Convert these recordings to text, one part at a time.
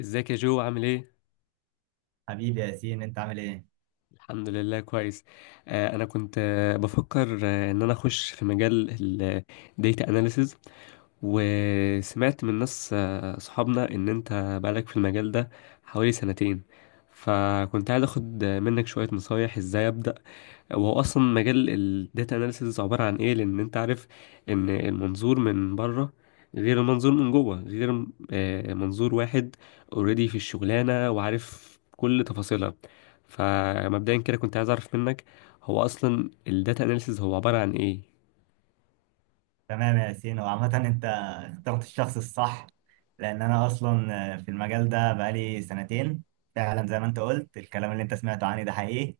ازيك يا جو عامل ايه؟ حبيبي يا ياسين، انت عامل ايه؟ الحمد لله كويس. انا كنت بفكر ان انا اخش في مجال الديتا اناليسز. وسمعت من ناس صحابنا ان انت بقالك في المجال ده حوالي سنتين، فكنت عايز اخد منك شوية نصايح ازاي ابدأ، وهو اصلا مجال الداتا اناليسز عباره عن ايه؟ لان انت عارف ان المنظور من بره غير المنظور من جوه، غير منظور واحد اوريدي في الشغلانه وعارف كل تفاصيلها. فمبدئيا كده كنت عايز اعرف منك، هو اصلا الداتا اناليسز هو عباره عن ايه؟ تمام يا ياسين. وعامة انت اخترت الشخص الصح، لان انا اصلا في المجال ده بقالي سنتين. فعلا زي ما انت قلت، الكلام اللي انت سمعته عني ده حقيقي.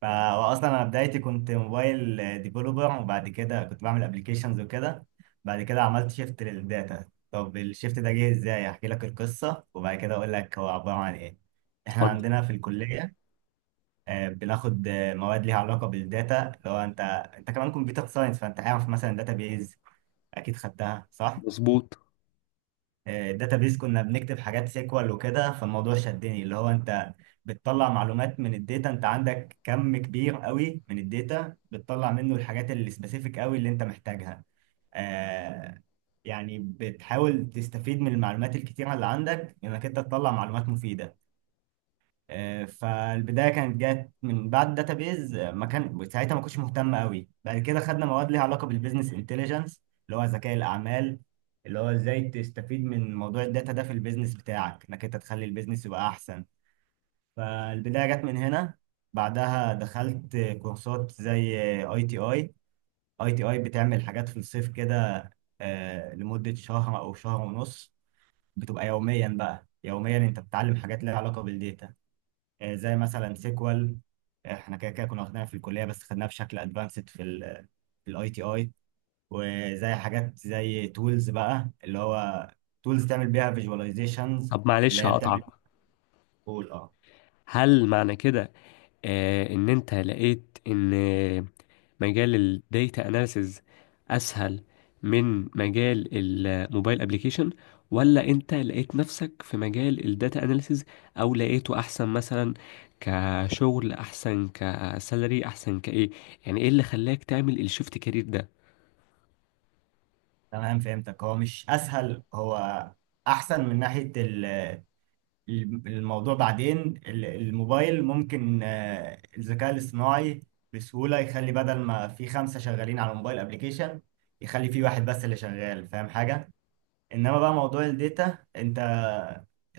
فا واصلا انا بدايتي كنت موبايل ديفلوبر، وبعد كده كنت بعمل ابلكيشنز وكده. بعد كده عملت شيفت للداتا. طب الشيفت ده جه ازاي؟ احكي لك القصة وبعد كده اقول لك هو عبارة عن ايه. احنا اتفضل. عندنا في الكلية بناخد مواد ليها علاقة بالداتا. لو انت انت كمان كمبيوتر ساينس، فانت عارف مثلا داتا بيز، اكيد خدتها صح. مظبوط. الداتا بيز كنا بنكتب حاجات سيكوال وكده، فالموضوع شدني. اللي هو انت بتطلع معلومات من الداتا، انت عندك كم كبير قوي من الداتا بتطلع منه الحاجات اللي سبيسيفيك قوي اللي انت محتاجها. آه، يعني بتحاول تستفيد من المعلومات الكتيرة اللي عندك انك انت تطلع معلومات مفيدة. فالبدايه كانت جت من بعد داتابيز، ما كان ساعتها ما كنتش مهتم قوي. بعد كده خدنا مواد ليها علاقه بالبيزنس انتليجنس، اللي هو ذكاء الاعمال، اللي هو ازاي تستفيد من موضوع الداتا ده في البيزنس بتاعك، انك انت تخلي البيزنس يبقى احسن. فالبدايه جت من هنا. بعدها دخلت كورسات زي اي تي اي. اي تي اي بتعمل حاجات في الصيف كده، لمده شهر او شهر ونص. بتبقى يوميا، بقى يوميا انت بتتعلم حاجات ليها علاقه بالداتا، زي مثلا سيكوال. احنا كده كده كنا واخدينها في الكليه، بس خدناها بشكل ادفانسد في في الاي تي اي. وزي حاجات زي تولز بقى، اللي هو تولز تعمل بيها فيجواليزيشنز، طب اللي معلش هي هقطعك، بتعمل. قول اه. هل معنى كده ان انت لقيت ان مجال الديتا اناليسز اسهل من مجال الموبايل ابليكيشن، ولا انت لقيت نفسك في مجال الداتا اناليسز او لقيته احسن مثلا، كشغل احسن، كسالري احسن، كايه؟ يعني ايه اللي خلاك تعمل الشيفت كارير ده؟ تمام، فهمتك. هو مش اسهل، هو احسن من ناحيه الموضوع. بعدين الموبايل ممكن الذكاء الاصطناعي بسهوله يخلي بدل ما في خمسه شغالين على الموبايل ابلكيشن، يخلي في واحد بس اللي شغال فاهم حاجه. انما بقى موضوع الداتا، انت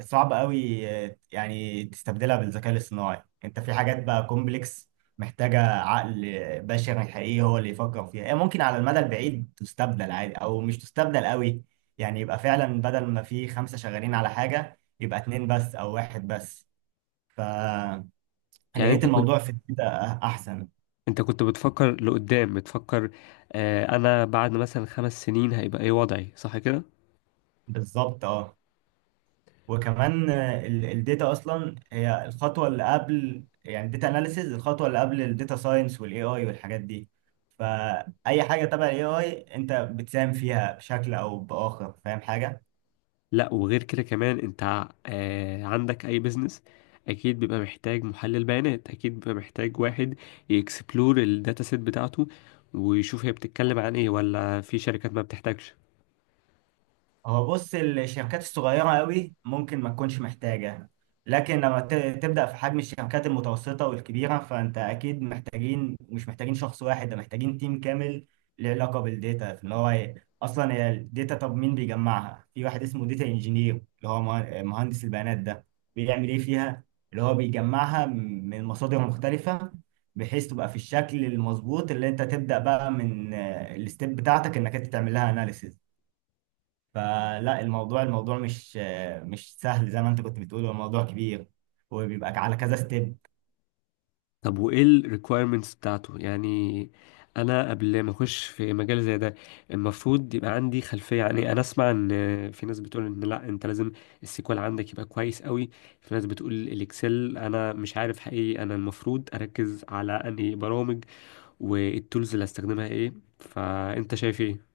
صعب قوي يعني تستبدلها بالذكاء الاصطناعي. انت في حاجات بقى كومبلكس، محتاجة عقل بشري حقيقي هو اللي يفكر فيها. هي ممكن على المدى البعيد تستبدل عادي، او مش تستبدل قوي. يعني يبقى فعلا بدل ما في خمسة شغالين على حاجة يبقى اتنين بس او واحد بس. فلقيت يعني انت كنت، الموضوع في الداتا احسن. انت كنت بتفكر لقدام، بتفكر انا بعد مثلا خمس سنين هيبقى ايه وضعي، صح كده؟ بالظبط اه. وكمان الداتا اصلا هي الخطوه اللي قبل، يعني الداتا اناليسيز الخطوه اللي قبل الداتا ساينس والاي اي والحاجات دي. فاي حاجه تبع الاي اي انت بتساهم فيها بشكل او باخر. فاهم حاجه. لا، وغير كده كمان انت عندك اي بيزنس اكيد بيبقى محتاج محلل بيانات، اكيد بيبقى محتاج واحد يكسبلور الداتا سيت بتاعته ويشوف هي بتتكلم عن ايه، ولا في شركات ما بتحتاجش؟ هو بص، الشركات الصغيرة قوي ممكن ما تكونش محتاجة، لكن لما تبدأ في حجم الشركات المتوسطة والكبيرة، فأنت أكيد محتاجين، مش محتاجين شخص واحد ده، محتاجين تيم كامل له علاقة بالديتا. في إن هو أصلا هي الداتا، طب مين بيجمعها؟ في واحد اسمه داتا انجينير، اللي هو مهندس البيانات. ده بيعمل إيه فيها؟ اللي هو بيجمعها من مصادر مختلفة، بحيث تبقى في الشكل المظبوط اللي أنت تبدأ بقى من الستيب بتاعتك، إنك أنت تعمل لها أناليسيز. فلا الموضوع، مش سهل زي ما انت كنت بتقول. هو الموضوع كبير وبيبقى على كذا ستيب. طب وايه الريكويرمنتس بتاعته يعني؟ انا قبل ما اخش في مجال زي ده المفروض يبقى عندي خلفيه. يعني انا اسمع ان في ناس بتقول ان لا انت لازم السيكوال عندك يبقى كويس قوي، في ناس بتقول الاكسل، انا مش عارف حقيقي انا المفروض اركز على انهي برامج، والتولز اللي هستخدمها ايه، فانت شايف ايه؟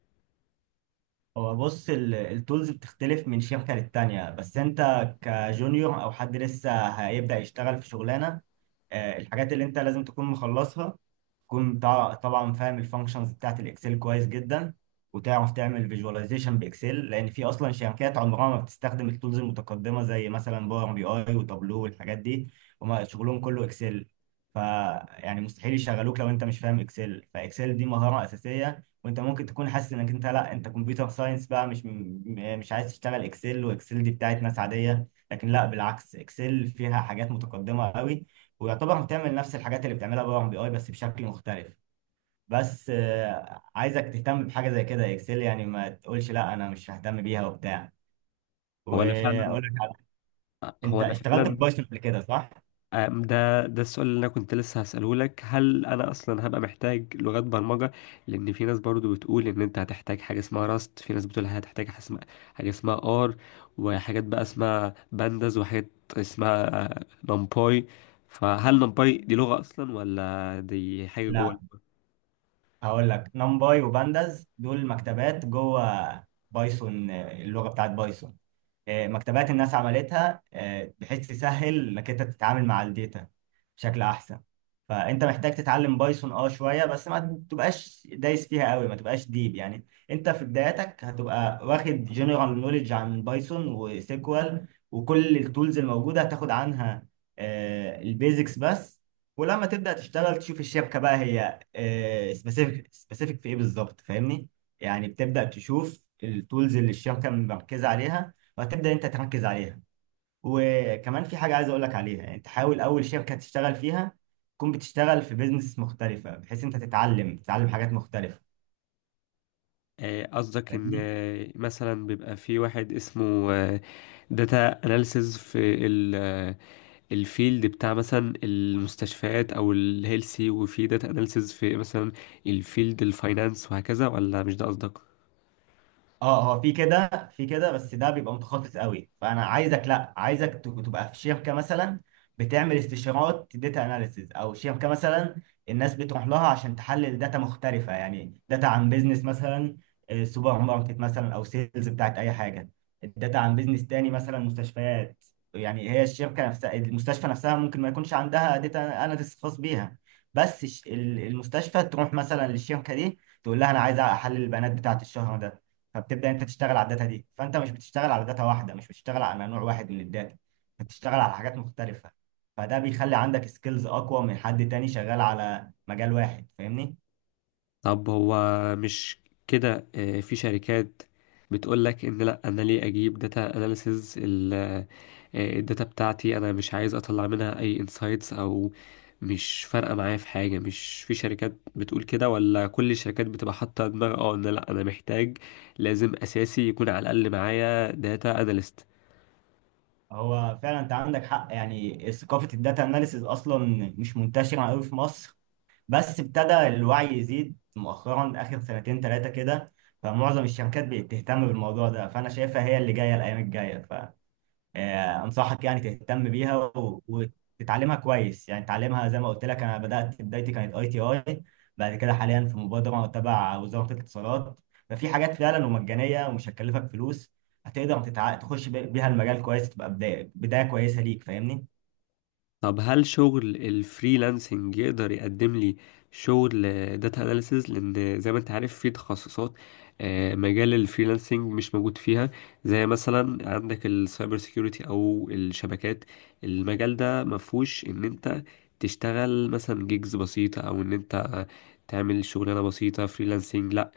هو بص، التولز بتختلف من شركة للتانية. بس انت كجونيور او حد لسه هيبدأ يشتغل في شغلانة، الحاجات اللي انت لازم تكون مخلصها، تكون طبعا فاهم الفانكشنز بتاعت الاكسل كويس جدا، وتعرف تعمل فيجواليزيشن باكسل. لان في اصلا شركات عمرها ما بتستخدم التولز المتقدمة زي مثلا باور بي اي وتابلو والحاجات دي، هما شغلهم كله اكسل. ف يعني مستحيل يشغلوك لو انت مش فاهم اكسل. فاكسل دي مهارة اساسية. وانت ممكن تكون حاسس انك انت لا، انت كمبيوتر ساينس بقى مش مش عايز تشتغل اكسل، واكسل دي بتاعت ناس عاديه. لكن لا، بالعكس، اكسل فيها حاجات متقدمه قوي، ويعتبر بتعمل نفس الحاجات اللي بتعملها باور بي اي بس بشكل مختلف. بس عايزك تهتم بحاجه زي كده. اكسل يعني ما تقولش لا انا مش ههتم بيها وبتاع. هو انا واقول فعلا لك على- انت هو انا اشتغلت فعلا، ببايثون قبل كده صح؟ ده السؤال اللي انا كنت لسه هسأله لك، هل انا اصلا هبقى محتاج لغات برمجة؟ لان في ناس برضو بتقول ان انت هتحتاج حاجة اسمها راست، في ناس بتقول هتحتاج حاجة اسمها ار، وحاجات بقى اسمها بانداز، وحاجات اسمها نمباي. فهل نمباي دي لغة اصلا ولا دي حاجة جوه؟ لا. هقول لك، نمباي وبانداز دول مكتبات جوه بايثون. اللغه بتاعت بايثون، مكتبات الناس عملتها بحيث تسهل انك انت تتعامل مع الداتا بشكل احسن. فانت محتاج تتعلم بايثون اه شويه بس، ما تبقاش دايس فيها قوي، ما تبقاش ديب. يعني انت في بداياتك هتبقى واخد جنرال نوليدج عن بايثون وسيكوال وكل التولز الموجوده، هتاخد عنها البيزكس بس. ولما تبدا تشتغل تشوف الشبكه بقى، هي سبيسيفيك في ايه بالظبط، فاهمني؟ يعني بتبدا تشوف التولز اللي الشبكه مركزه عليها، وهتبدأ انت تركز عليها. وكمان في حاجة عايز اقول لك عليها، يعني تحاول اول شركة تشتغل فيها تكون بتشتغل في بيزنس مختلفة، بحيث انت تتعلم حاجات مختلفة. قصدك ان فاهمني؟ مثلا بيبقى في واحد اسمه داتا اناليسز في الفيلد بتاع مثلا المستشفيات او الهيلسي، وفي داتا اناليسز في مثلا الفيلد الفاينانس، وهكذا؟ ولا مش ده قصدك؟ اه، هو في كده في كده، بس ده بيبقى متخصص قوي. فانا عايزك لا، عايزك تبقى في شركه مثلا بتعمل استشارات داتا اناليسيز، او شركه مثلا الناس بتروح لها عشان تحلل داتا مختلفه. يعني داتا عن بيزنس، مثلا سوبر ماركت مثلا، او سيلز بتاعت اي حاجه، الداتا عن بيزنس تاني مثلا مستشفيات. يعني هي الشركه نفسها، المستشفى نفسها ممكن ما يكونش عندها داتا اناليسيز خاص بيها، بس المستشفى تروح مثلا للشركه دي، تقول لها انا عايز احلل البيانات بتاعت الشهر ده. فبتبدا انت تشتغل على الداتا دي. فانت مش بتشتغل على داتا واحده، مش بتشتغل على نوع واحد من الداتا، بتشتغل على حاجات مختلفه. فده بيخلي عندك سكيلز اقوى من حد تاني شغال على مجال واحد، فاهمني؟ طب هو مش كده في شركات بتقول لك ان لا انا ليه اجيب داتا اناليسز، الداتا بتاعتي انا مش عايز اطلع منها اي انسايتس او مش فارقه معايا في حاجه؟ مش في شركات بتقول كده؟ ولا كل الشركات بتبقى حاطه دماغ اه ان لا انا محتاج لازم اساسي يكون على الاقل معايا داتا اناليست؟ هو فعلا انت عندك حق. يعني ثقافه الداتا اناليسز اصلا مش منتشره قوي في مصر، بس ابتدى الوعي يزيد مؤخرا اخر سنتين ثلاثه كده. فمعظم الشركات بقت تهتم بالموضوع ده، فانا شايفها هي اللي جايه الايام الجايه. ف انصحك يعني تهتم بيها وتتعلمها كويس. يعني تعلمها زي ما قلت لك، انا بدات بدايتي كانت اي تي اي. بعد كده حاليا في مبادره تبع وزاره الاتصالات، ففي حاجات فعلا ومجانيه ومش هتكلفك فلوس. هتقدر تخش بيها المجال كويس، تبقى بدايه كويسه ليك، فاهمني؟ طب هل شغل الفريلانسنج يقدر يقدم لي شغل داتا اناليسز؟ لان زي ما انت عارف في تخصصات مجال الفريلانسنج مش موجود فيها، زي مثلا عندك السايبر سيكيورتي او الشبكات، المجال ده مفهوش ان انت تشتغل مثلا جيجز بسيطة او ان انت تعمل شغلانة بسيطة فريلانسنج، لا.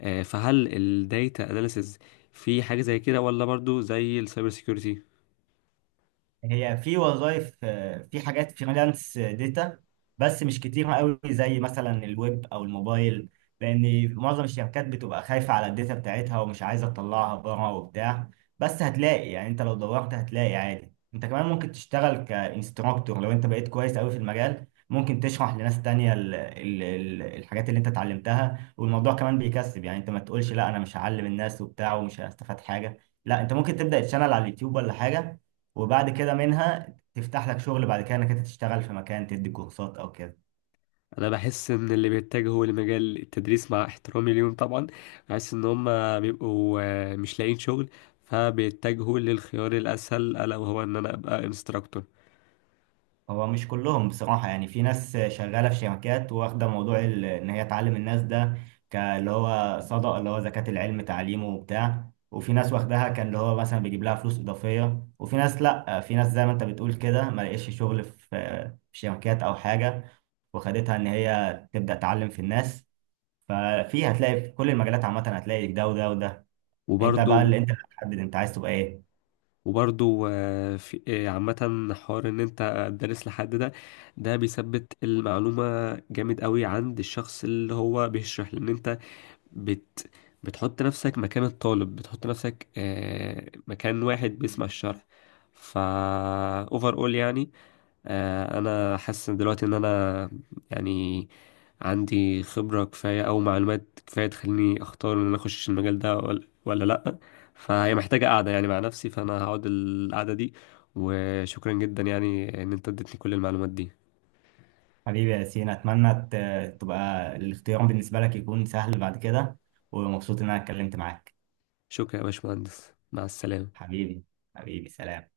فهل الداتا اناليسز في حاجة زي كده، ولا برضو زي السايبر سيكيورتي؟ هي في وظائف، في حاجات فريلانس داتا بس مش كتيرة قوي زي مثلا الويب او الموبايل، لان معظم الشركات بتبقى خايفة على الداتا بتاعتها ومش عايزة تطلعها بره وبتاع. بس هتلاقي، يعني انت لو دورت هتلاقي عادي. انت كمان ممكن تشتغل كانستراكتور، لو انت بقيت كويس قوي في المجال ممكن تشرح لناس تانية ال ال ال الحاجات اللي انت اتعلمتها. والموضوع كمان بيكسب، يعني انت ما تقولش لا انا مش هعلم الناس وبتاع ومش هستفاد حاجة. لا، انت ممكن تبدأ تشانل على اليوتيوب ولا حاجة، وبعد كده منها تفتح لك شغل، بعد كده انك انت تشتغل في مكان تدي كورسات او كده. انا بحس ان اللي بيتجهوا لمجال التدريس، مع احترامي ليهم طبعا، بحس ان هم بيبقوا مش لاقيين شغل فبيتجهوا للخيار الاسهل، الا وهو ان انا ابقى انستراكتور. هو مش كلهم بصراحة، يعني في ناس شغالة في شركات واخدة موضوع ان هي تعلم الناس ده، اللي هو صدقة، اللي هو زكاة العلم تعليمه وبتاع. وفي ناس واخداها كان اللي هو مثلا بيجيب لها فلوس إضافية. وفي ناس لأ، في ناس زي ما انت بتقول كده ما لقيتش شغل في شركات او حاجة، وخدتها ان هي تبدأ تعلم في الناس. ففي هتلاقي في كل المجالات عامة هتلاقي ده وده وده. انت وبرضو بقى اللي انت هتحدد انت عايز تبقى ايه. وبرضو في عامة حوار ان انت تدرس لحد، ده ده بيثبت المعلومة جامد قوي عند الشخص اللي هو بيشرح، لان انت بت بتحط نفسك مكان الطالب، بتحط نفسك مكان واحد بيسمع الشرح. فا اوفر اول يعني انا حاسس إن دلوقتي ان انا يعني عندي خبرة كفاية او معلومات كفاية تخليني اختار ان انا اخش المجال ده ولا، لا. فهي محتاجة قعدة يعني مع نفسي، فانا هقعد القعدة دي. وشكرا جدا يعني ان انت اديتني كل المعلومات دي. حبيبي يا ياسين، أتمنى تبقى الاختيار بالنسبة لك يكون سهل بعد كده. ومبسوط إن أنا اتكلمت معاك. شكرا يا باشمهندس، مع السلامة. حبيبي، حبيبي سلام.